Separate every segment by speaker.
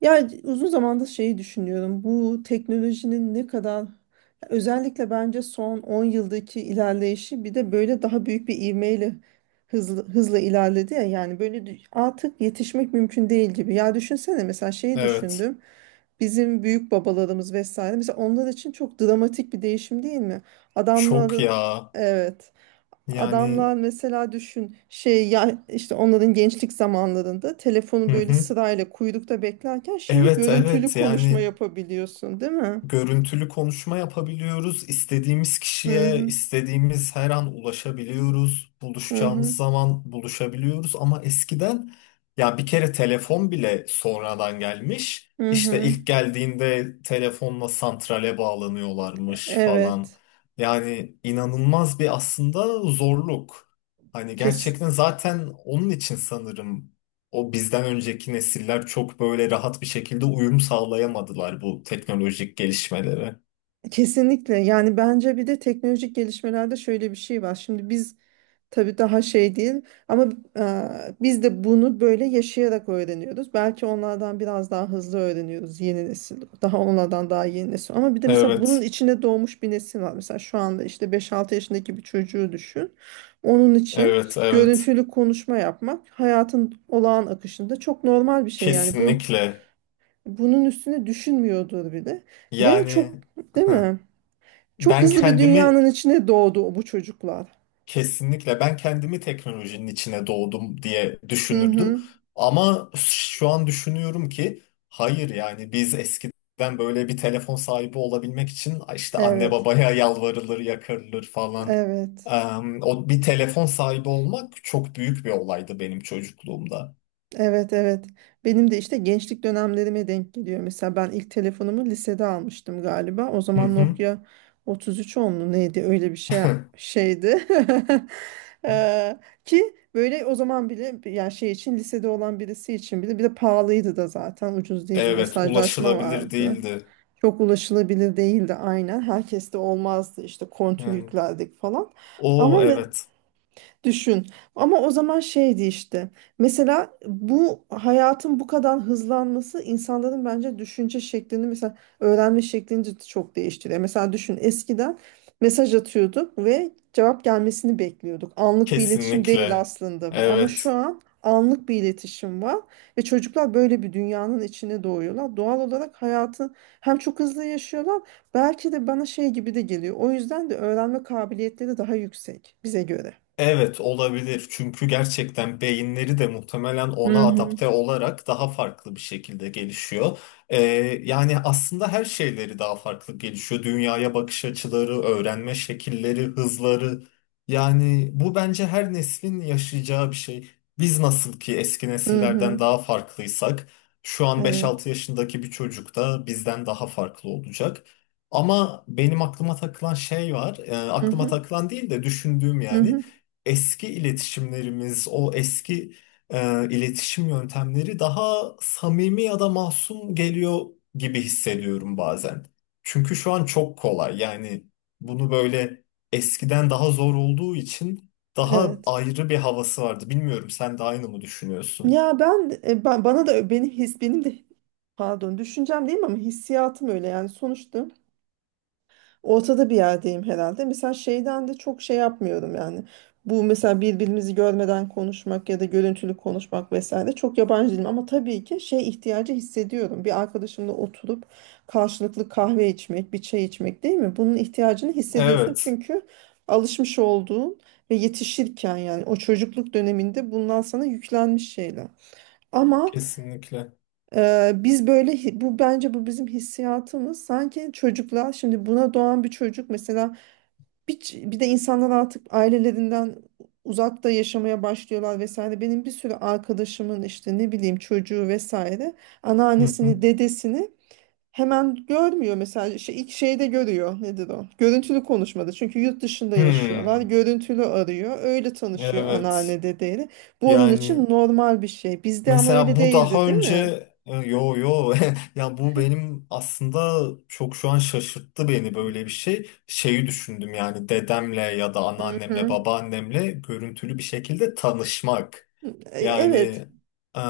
Speaker 1: Ya uzun zamandır şeyi düşünüyorum. Bu teknolojinin ne kadar özellikle bence son 10 yıldaki ilerleyişi bir de böyle daha büyük bir ivmeyle hızla ilerledi ya yani artık yetişmek mümkün değil gibi. Ya düşünsene mesela şeyi
Speaker 2: Evet.
Speaker 1: düşündüm. Bizim büyük babalarımız vesaire mesela onlar için çok dramatik bir değişim değil mi?
Speaker 2: Çok
Speaker 1: Adamların
Speaker 2: ya.
Speaker 1: evet,
Speaker 2: Yani,
Speaker 1: adamlar mesela düşün şey ya işte onların gençlik zamanlarında telefonu
Speaker 2: hı
Speaker 1: böyle
Speaker 2: hı.
Speaker 1: sırayla kuyrukta beklerken şimdi
Speaker 2: Evet,
Speaker 1: görüntülü
Speaker 2: evet,
Speaker 1: konuşma
Speaker 2: yani
Speaker 1: yapabiliyorsun, değil mi?
Speaker 2: görüntülü konuşma yapabiliyoruz. İstediğimiz
Speaker 1: Hı
Speaker 2: kişiye
Speaker 1: hı.
Speaker 2: istediğimiz her an ulaşabiliyoruz.
Speaker 1: Hı hı.
Speaker 2: Buluşacağımız zaman buluşabiliyoruz ama eskiden ya bir kere telefon bile sonradan gelmiş.
Speaker 1: Hı
Speaker 2: İşte
Speaker 1: hı.
Speaker 2: ilk geldiğinde telefonla santrale bağlanıyorlarmış falan.
Speaker 1: Evet.
Speaker 2: Yani inanılmaz bir aslında zorluk. Hani
Speaker 1: Kes,
Speaker 2: gerçekten zaten onun için sanırım o bizden önceki nesiller çok böyle rahat bir şekilde uyum sağlayamadılar bu teknolojik gelişmelere.
Speaker 1: Kesinlikle. Yani bence bir de teknolojik gelişmelerde şöyle bir şey var. Şimdi biz tabii daha şey değil ama e, biz de bunu böyle yaşayarak öğreniyoruz. Belki onlardan biraz daha hızlı öğreniyoruz yeni nesil. Daha onlardan daha yeni nesil. Ama bir de mesela bunun
Speaker 2: Evet,
Speaker 1: içine doğmuş bir nesil var. Mesela şu anda işte beş-altı yaşındaki bir çocuğu düşün. Onun için
Speaker 2: evet, evet.
Speaker 1: görüntülü konuşma yapmak hayatın olağan akışında çok normal bir şey.
Speaker 2: Kesinlikle.
Speaker 1: Bunun üstüne düşünmüyordur bile. Ve çok
Speaker 2: Yani,
Speaker 1: değil
Speaker 2: hı.
Speaker 1: mi? Çok
Speaker 2: ben
Speaker 1: hızlı bir
Speaker 2: kendimi
Speaker 1: dünyanın içine doğdu bu çocuklar.
Speaker 2: Kesinlikle ben kendimi teknolojinin içine doğdum diye
Speaker 1: Hı
Speaker 2: düşünürdüm.
Speaker 1: hı,
Speaker 2: Ama şu an düşünüyorum ki hayır, yani biz eskiden böyle bir telefon sahibi olabilmek için işte anne
Speaker 1: evet.
Speaker 2: babaya yalvarılır, yakarılır falan.
Speaker 1: Evet.
Speaker 2: Eee, O bir telefon sahibi olmak çok büyük bir olaydı benim çocukluğumda.
Speaker 1: Evet, evet. Benim de işte gençlik dönemlerime denk geliyor. Mesela ben ilk telefonumu lisede almıştım galiba. O
Speaker 2: Hı
Speaker 1: zaman
Speaker 2: hı.
Speaker 1: Nokia 33 10 mu neydi? Öyle bir şey şeydi. Eee, ki böyle o zaman bile yani şey için lisede olan birisi için bile bir de pahalıydı da zaten ucuz değildi.
Speaker 2: Evet,
Speaker 1: Mesajlaşma
Speaker 2: ulaşılabilir
Speaker 1: vardı.
Speaker 2: değildi.
Speaker 1: Çok ulaşılabilir değildi aynen. Herkeste olmazdı işte kontür
Speaker 2: Yani,
Speaker 1: yüklerdik falan. Ama
Speaker 2: o
Speaker 1: me-
Speaker 2: evet,
Speaker 1: Düşün. Ama o zaman şeydi işte. Mesela bu hayatın bu kadar hızlanması insanların bence düşünce şeklini mesela öğrenme şeklini de çok değiştiriyor. Mesela düşün eskiden mesaj atıyorduk ve cevap gelmesini bekliyorduk. Anlık bir iletişim değil
Speaker 2: kesinlikle.
Speaker 1: aslında bu. Ama şu
Speaker 2: Evet.
Speaker 1: an anlık bir iletişim var ve çocuklar böyle bir dünyanın içine doğuyorlar. Doğal olarak hayatı hem çok hızlı yaşıyorlar, belki de bana şey gibi de geliyor. O yüzden de öğrenme kabiliyetleri daha yüksek bize göre.
Speaker 2: Evet, olabilir çünkü gerçekten beyinleri de muhtemelen ona
Speaker 1: Hı hı.
Speaker 2: adapte olarak daha farklı bir şekilde gelişiyor. Ee, Yani aslında her şeyleri daha farklı gelişiyor. Dünyaya bakış açıları, öğrenme şekilleri, hızları. Yani bu bence her neslin yaşayacağı bir şey. Biz nasıl ki eski
Speaker 1: Hı hı.
Speaker 2: nesillerden daha farklıysak, şu an beş
Speaker 1: Evet.
Speaker 2: altı yaşındaki bir çocuk da bizden daha farklı olacak. Ama benim aklıma takılan şey var.
Speaker 1: Hı
Speaker 2: Aklıma
Speaker 1: hı.
Speaker 2: takılan değil de düşündüğüm,
Speaker 1: Hı
Speaker 2: yani
Speaker 1: hı.
Speaker 2: eski iletişimlerimiz, o eski, iletişim yöntemleri daha samimi ya da masum geliyor gibi hissediyorum bazen. Çünkü şu an çok kolay. Yani bunu böyle eskiden daha zor olduğu için daha
Speaker 1: Evet.
Speaker 2: ayrı bir havası vardı. Bilmiyorum, sen de aynı mı düşünüyorsun?
Speaker 1: Ya ben bana da benim his benim de pardon düşüncem değil ama hissiyatım öyle yani sonuçta ortada bir yerdeyim herhalde. Mesela şeyden de çok şey yapmıyorum yani. Bu mesela birbirimizi görmeden konuşmak ya da görüntülü konuşmak vesaire çok yabancı değilim. Ama tabii ki şey ihtiyacı hissediyorum. Bir arkadaşımla oturup karşılıklı kahve içmek, bir çay içmek değil mi? Bunun ihtiyacını hissediyorsun
Speaker 2: Evet,
Speaker 1: çünkü alışmış olduğun ve yetişirken yani o çocukluk döneminde bundan sana yüklenmiş şeyler. Ama
Speaker 2: kesinlikle.
Speaker 1: bu bence bu bizim hissiyatımız sanki çocuklar şimdi buna doğan bir çocuk mesela bir de insanlar artık ailelerinden uzakta yaşamaya başlıyorlar vesaire. Benim bir sürü arkadaşımın işte ne bileyim çocuğu vesaire
Speaker 2: Hı
Speaker 1: anneannesini,
Speaker 2: hı.
Speaker 1: dedesini hemen görmüyor mesela şey, ilk şeyde görüyor nedir o? Görüntülü konuşmada çünkü yurt dışında yaşıyorlar
Speaker 2: Hmm,
Speaker 1: görüntülü arıyor öyle tanışıyor
Speaker 2: evet.
Speaker 1: anneanne dedeyle. Bu onun için
Speaker 2: Yani
Speaker 1: normal bir şey bizde ama
Speaker 2: mesela
Speaker 1: öyle
Speaker 2: bu
Speaker 1: değildi
Speaker 2: daha
Speaker 1: değil
Speaker 2: önce,
Speaker 1: mi?
Speaker 2: yo yo, ya bu benim aslında çok şu an şaşırttı beni,
Speaker 1: Hı.
Speaker 2: böyle bir şey. Şeyi düşündüm yani, dedemle ya da anneannemle
Speaker 1: Hı.
Speaker 2: babaannemle görüntülü bir şekilde tanışmak.
Speaker 1: E, evet.
Speaker 2: Yani, e,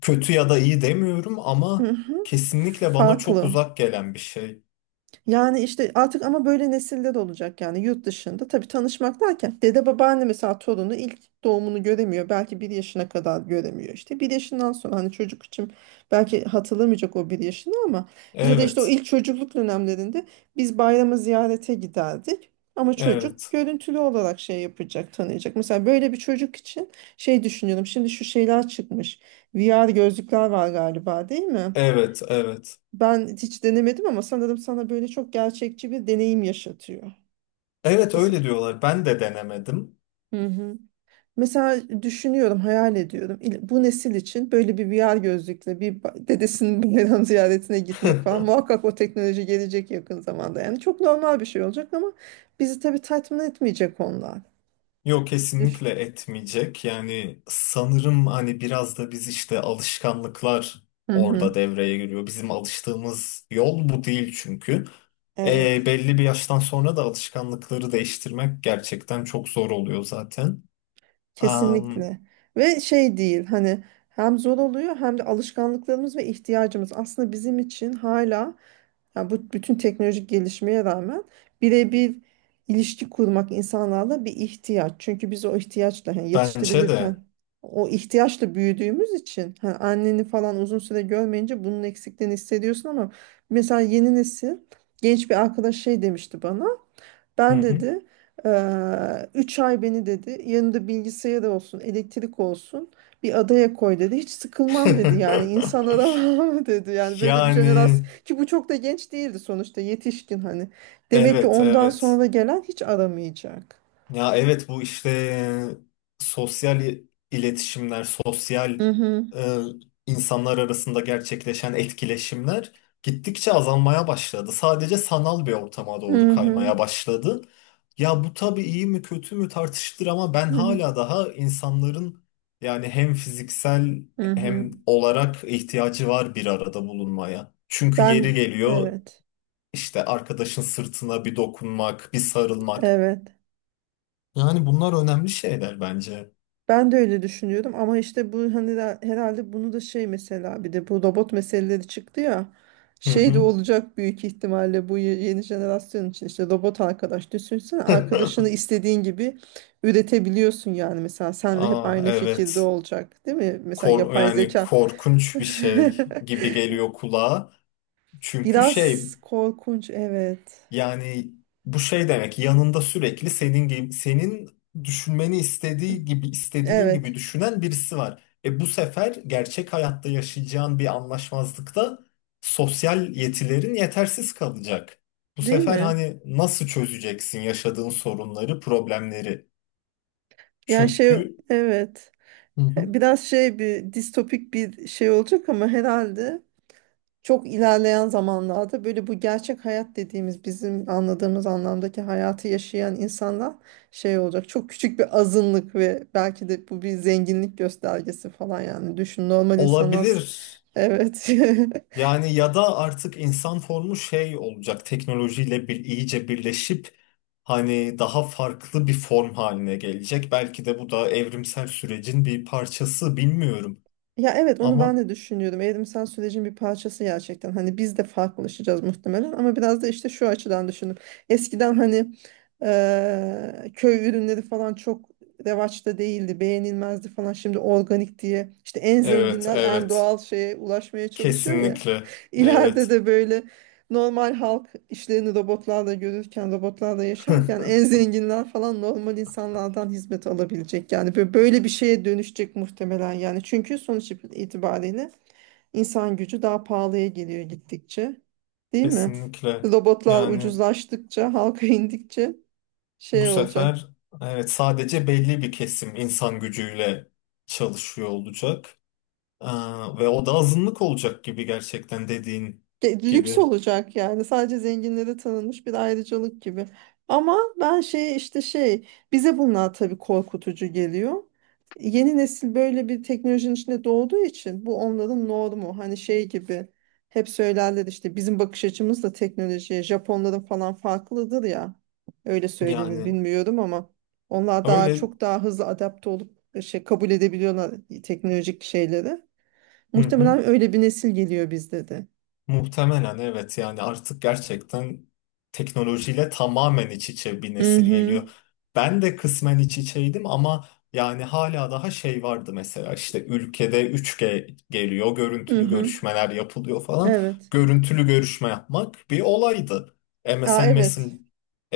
Speaker 2: kötü ya da iyi demiyorum
Speaker 1: Hı
Speaker 2: ama
Speaker 1: hı.
Speaker 2: kesinlikle bana çok
Speaker 1: Farklı.
Speaker 2: uzak gelen bir şey.
Speaker 1: Yani işte artık ama böyle nesiller olacak yani yurt dışında. Tabii tanışmak derken dede babaanne mesela torunu ilk doğumunu göremiyor. Belki bir yaşına kadar göremiyor. İşte bir yaşından sonra hani çocuk için belki hatırlamayacak o bir yaşını ama ya da işte o
Speaker 2: Evet,
Speaker 1: ilk çocukluk dönemlerinde biz bayramı ziyarete giderdik. Ama çocuk
Speaker 2: evet,
Speaker 1: görüntülü olarak şey yapacak, tanıyacak. Mesela böyle bir çocuk için şey düşünüyorum. Şimdi şu şeyler çıkmış. VR gözlükler var galiba değil mi?
Speaker 2: evet, evet.
Speaker 1: Ben hiç denemedim ama sanırım sana böyle çok gerçekçi bir deneyim yaşatıyor.
Speaker 2: Evet,
Speaker 1: Mesela,
Speaker 2: öyle diyorlar. Ben de denemedim.
Speaker 1: hı hı, mesela düşünüyorum, hayal ediyorum. Bu nesil için böyle bir VR gözlükle dedesinin bayram ziyaretine gitmek falan muhakkak o teknoloji gelecek yakın zamanda. Yani çok normal bir şey olacak ama bizi tabii tatmin etmeyecek onlar.
Speaker 2: Yok,
Speaker 1: Düş.
Speaker 2: kesinlikle etmeyecek. Yani sanırım hani biraz da biz işte alışkanlıklar
Speaker 1: Hı hı.
Speaker 2: orada devreye giriyor. Bizim alıştığımız yol bu değil çünkü. E,
Speaker 1: Evet,
Speaker 2: belli bir yaştan sonra da alışkanlıkları değiştirmek gerçekten çok zor oluyor zaten. Am,
Speaker 1: kesinlikle. Ve şey değil hani hem zor oluyor hem de alışkanlıklarımız ve ihtiyacımız aslında bizim için hala, yani bu bütün teknolojik gelişmeye rağmen birebir ilişki kurmak insanlarla bir ihtiyaç. Çünkü biz o ihtiyaçla hani
Speaker 2: Bence
Speaker 1: yetiştirilirken
Speaker 2: de.
Speaker 1: o ihtiyaçla büyüdüğümüz için hani anneni falan uzun süre görmeyince bunun eksikliğini hissediyorsun ama mesela yeni nesil genç bir arkadaş şey demişti bana.
Speaker 2: Hı
Speaker 1: Ben
Speaker 2: hı.
Speaker 1: dedi 3 ay beni dedi yanında bilgisayar olsun elektrik olsun bir adaya koy dedi hiç sıkılmam dedi yani insan aramam dedi yani böyle bir jenerasyon
Speaker 2: Yani
Speaker 1: ki bu çok da genç değildi sonuçta yetişkin hani demek ki
Speaker 2: evet,
Speaker 1: ondan
Speaker 2: evet.
Speaker 1: sonra gelen hiç aramayacak.
Speaker 2: Ya evet, bu işte, sosyal iletişimler, sosyal,
Speaker 1: Hı hı,
Speaker 2: e, insanlar arasında gerçekleşen etkileşimler gittikçe azalmaya başladı. Sadece sanal bir ortama doğru
Speaker 1: hı hı,
Speaker 2: kaymaya başladı. Ya bu tabii iyi mi kötü mü tartışılır ama ben
Speaker 1: hı hı.
Speaker 2: hala daha insanların, yani hem fiziksel
Speaker 1: Hı hı.
Speaker 2: hem olarak ihtiyacı var bir arada bulunmaya. Çünkü
Speaker 1: Ben
Speaker 2: yeri geliyor
Speaker 1: evet,
Speaker 2: işte arkadaşın sırtına bir dokunmak, bir sarılmak.
Speaker 1: evet.
Speaker 2: Yani bunlar önemli şeyler bence.
Speaker 1: Ben de öyle düşünüyordum ama işte bu hani herhalde bunu da şey mesela bir de bu robot meseleleri çıktı ya
Speaker 2: Hı
Speaker 1: şey de
Speaker 2: hı.
Speaker 1: olacak büyük ihtimalle bu yeni jenerasyon için işte robot arkadaş düşünsene arkadaşını istediğin gibi üretebiliyorsun yani mesela senle hep
Speaker 2: Ah,
Speaker 1: aynı fikirde
Speaker 2: evet.
Speaker 1: olacak değil mi? Mesela yapay
Speaker 2: Yani
Speaker 1: zeka
Speaker 2: korkunç bir şey gibi geliyor kulağa. Çünkü şey,
Speaker 1: biraz korkunç evet,
Speaker 2: yani bu şey demek, yanında sürekli senin gibi, senin düşünmeni istediğin gibi
Speaker 1: evet
Speaker 2: düşünen birisi var. E bu sefer gerçek hayatta yaşayacağın bir anlaşmazlıkta sosyal yetilerin yetersiz kalacak. Bu
Speaker 1: değil
Speaker 2: sefer
Speaker 1: mi?
Speaker 2: hani nasıl çözeceksin yaşadığın sorunları, problemleri?
Speaker 1: Ya şey
Speaker 2: Çünkü.
Speaker 1: evet
Speaker 2: Hı hı.
Speaker 1: biraz şey bir distopik bir şey olacak ama herhalde çok ilerleyen zamanlarda böyle bu gerçek hayat dediğimiz bizim anladığımız anlamdaki hayatı yaşayan insanlar şey olacak. Çok küçük bir azınlık ve belki de bu bir zenginlik göstergesi falan yani. Düşün normal insanlar
Speaker 2: Olabilir.
Speaker 1: evet
Speaker 2: Yani ya da artık insan formu şey olacak. Teknolojiyle bir iyice birleşip hani daha farklı bir form haline gelecek. Belki de bu da evrimsel sürecin bir parçası, bilmiyorum.
Speaker 1: ya evet onu ben
Speaker 2: Ama
Speaker 1: de düşünüyordum. Evrimsel sürecin bir parçası gerçekten. Hani biz de farklılaşacağız muhtemelen ama biraz da işte şu açıdan düşündüm. Eskiden hani köy ürünleri falan çok revaçta değildi, beğenilmezdi falan. Şimdi organik diye işte en
Speaker 2: evet,
Speaker 1: zenginler en
Speaker 2: evet,
Speaker 1: doğal şeye ulaşmaya çalışıyor ya.
Speaker 2: kesinlikle
Speaker 1: İleride
Speaker 2: evet.
Speaker 1: de böyle normal halk işlerini robotlarla görürken, robotlarla yaşarken en zenginler falan normal insanlardan hizmet alabilecek. Yani böyle bir şeye dönüşecek muhtemelen yani. Çünkü sonuç itibariyle insan gücü daha pahalıya geliyor gittikçe. Değil mi?
Speaker 2: Kesinlikle.
Speaker 1: Robotlar
Speaker 2: Yani
Speaker 1: ucuzlaştıkça, halka indikçe
Speaker 2: bu
Speaker 1: şey olacak.
Speaker 2: sefer evet, sadece belli bir kesim insan gücüyle çalışıyor olacak. Aa, ve o da azınlık olacak gibi, gerçekten dediğin
Speaker 1: Lüks
Speaker 2: gibi.
Speaker 1: olacak yani sadece zenginlere tanınmış bir ayrıcalık gibi. Ama ben şey işte şey bize bunlar tabii korkutucu geliyor. Yeni nesil böyle bir teknolojinin içinde doğduğu için bu onların normu. Hani şey gibi hep söylerler işte bizim bakış açımız da teknolojiye Japonların falan farklıdır ya. Öyle söylenir
Speaker 2: Yani
Speaker 1: bilmiyorum ama onlar daha
Speaker 2: öyle.
Speaker 1: çok daha hızlı adapte olup şey kabul edebiliyorlar teknolojik şeyleri.
Speaker 2: Hı hı.
Speaker 1: Muhtemelen öyle bir nesil geliyor bizde de.
Speaker 2: Muhtemelen evet, yani artık gerçekten teknolojiyle tamamen iç içe bir
Speaker 1: Hı
Speaker 2: nesil
Speaker 1: hı.
Speaker 2: geliyor. Ben de kısmen iç içeydim ama yani hala daha şey vardı, mesela işte ülkede 3G geliyor,
Speaker 1: Hı
Speaker 2: görüntülü
Speaker 1: hı.
Speaker 2: görüşmeler yapılıyor falan.
Speaker 1: Evet.
Speaker 2: Görüntülü görüşme yapmak bir olaydı.
Speaker 1: Aa
Speaker 2: MSN Messen-
Speaker 1: evet.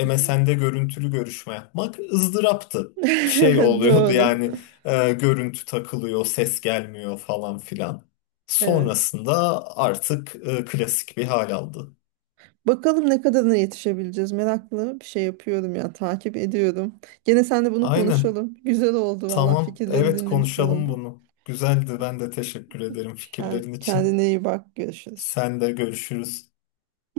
Speaker 2: MSN'de görüntülü görüşme yapmak ızdıraptı. Şey oluyordu
Speaker 1: Doğru.
Speaker 2: yani, görüntü takılıyor, ses gelmiyor falan filan.
Speaker 1: Evet.
Speaker 2: Sonrasında artık, klasik bir hal aldı.
Speaker 1: Bakalım ne kadarına yetişebileceğiz. Meraklı bir şey yapıyorum ya. Takip ediyorum. Gene seninle bunu
Speaker 2: Aynen.
Speaker 1: konuşalım. Güzel oldu valla.
Speaker 2: Tamam.
Speaker 1: Fikirlerini
Speaker 2: Evet,
Speaker 1: dinlemiş
Speaker 2: konuşalım
Speaker 1: oldum.
Speaker 2: bunu. Güzeldi. Ben de teşekkür ederim fikirlerin için.
Speaker 1: Kendine iyi bak. Görüşürüz.
Speaker 2: Sen de, görüşürüz.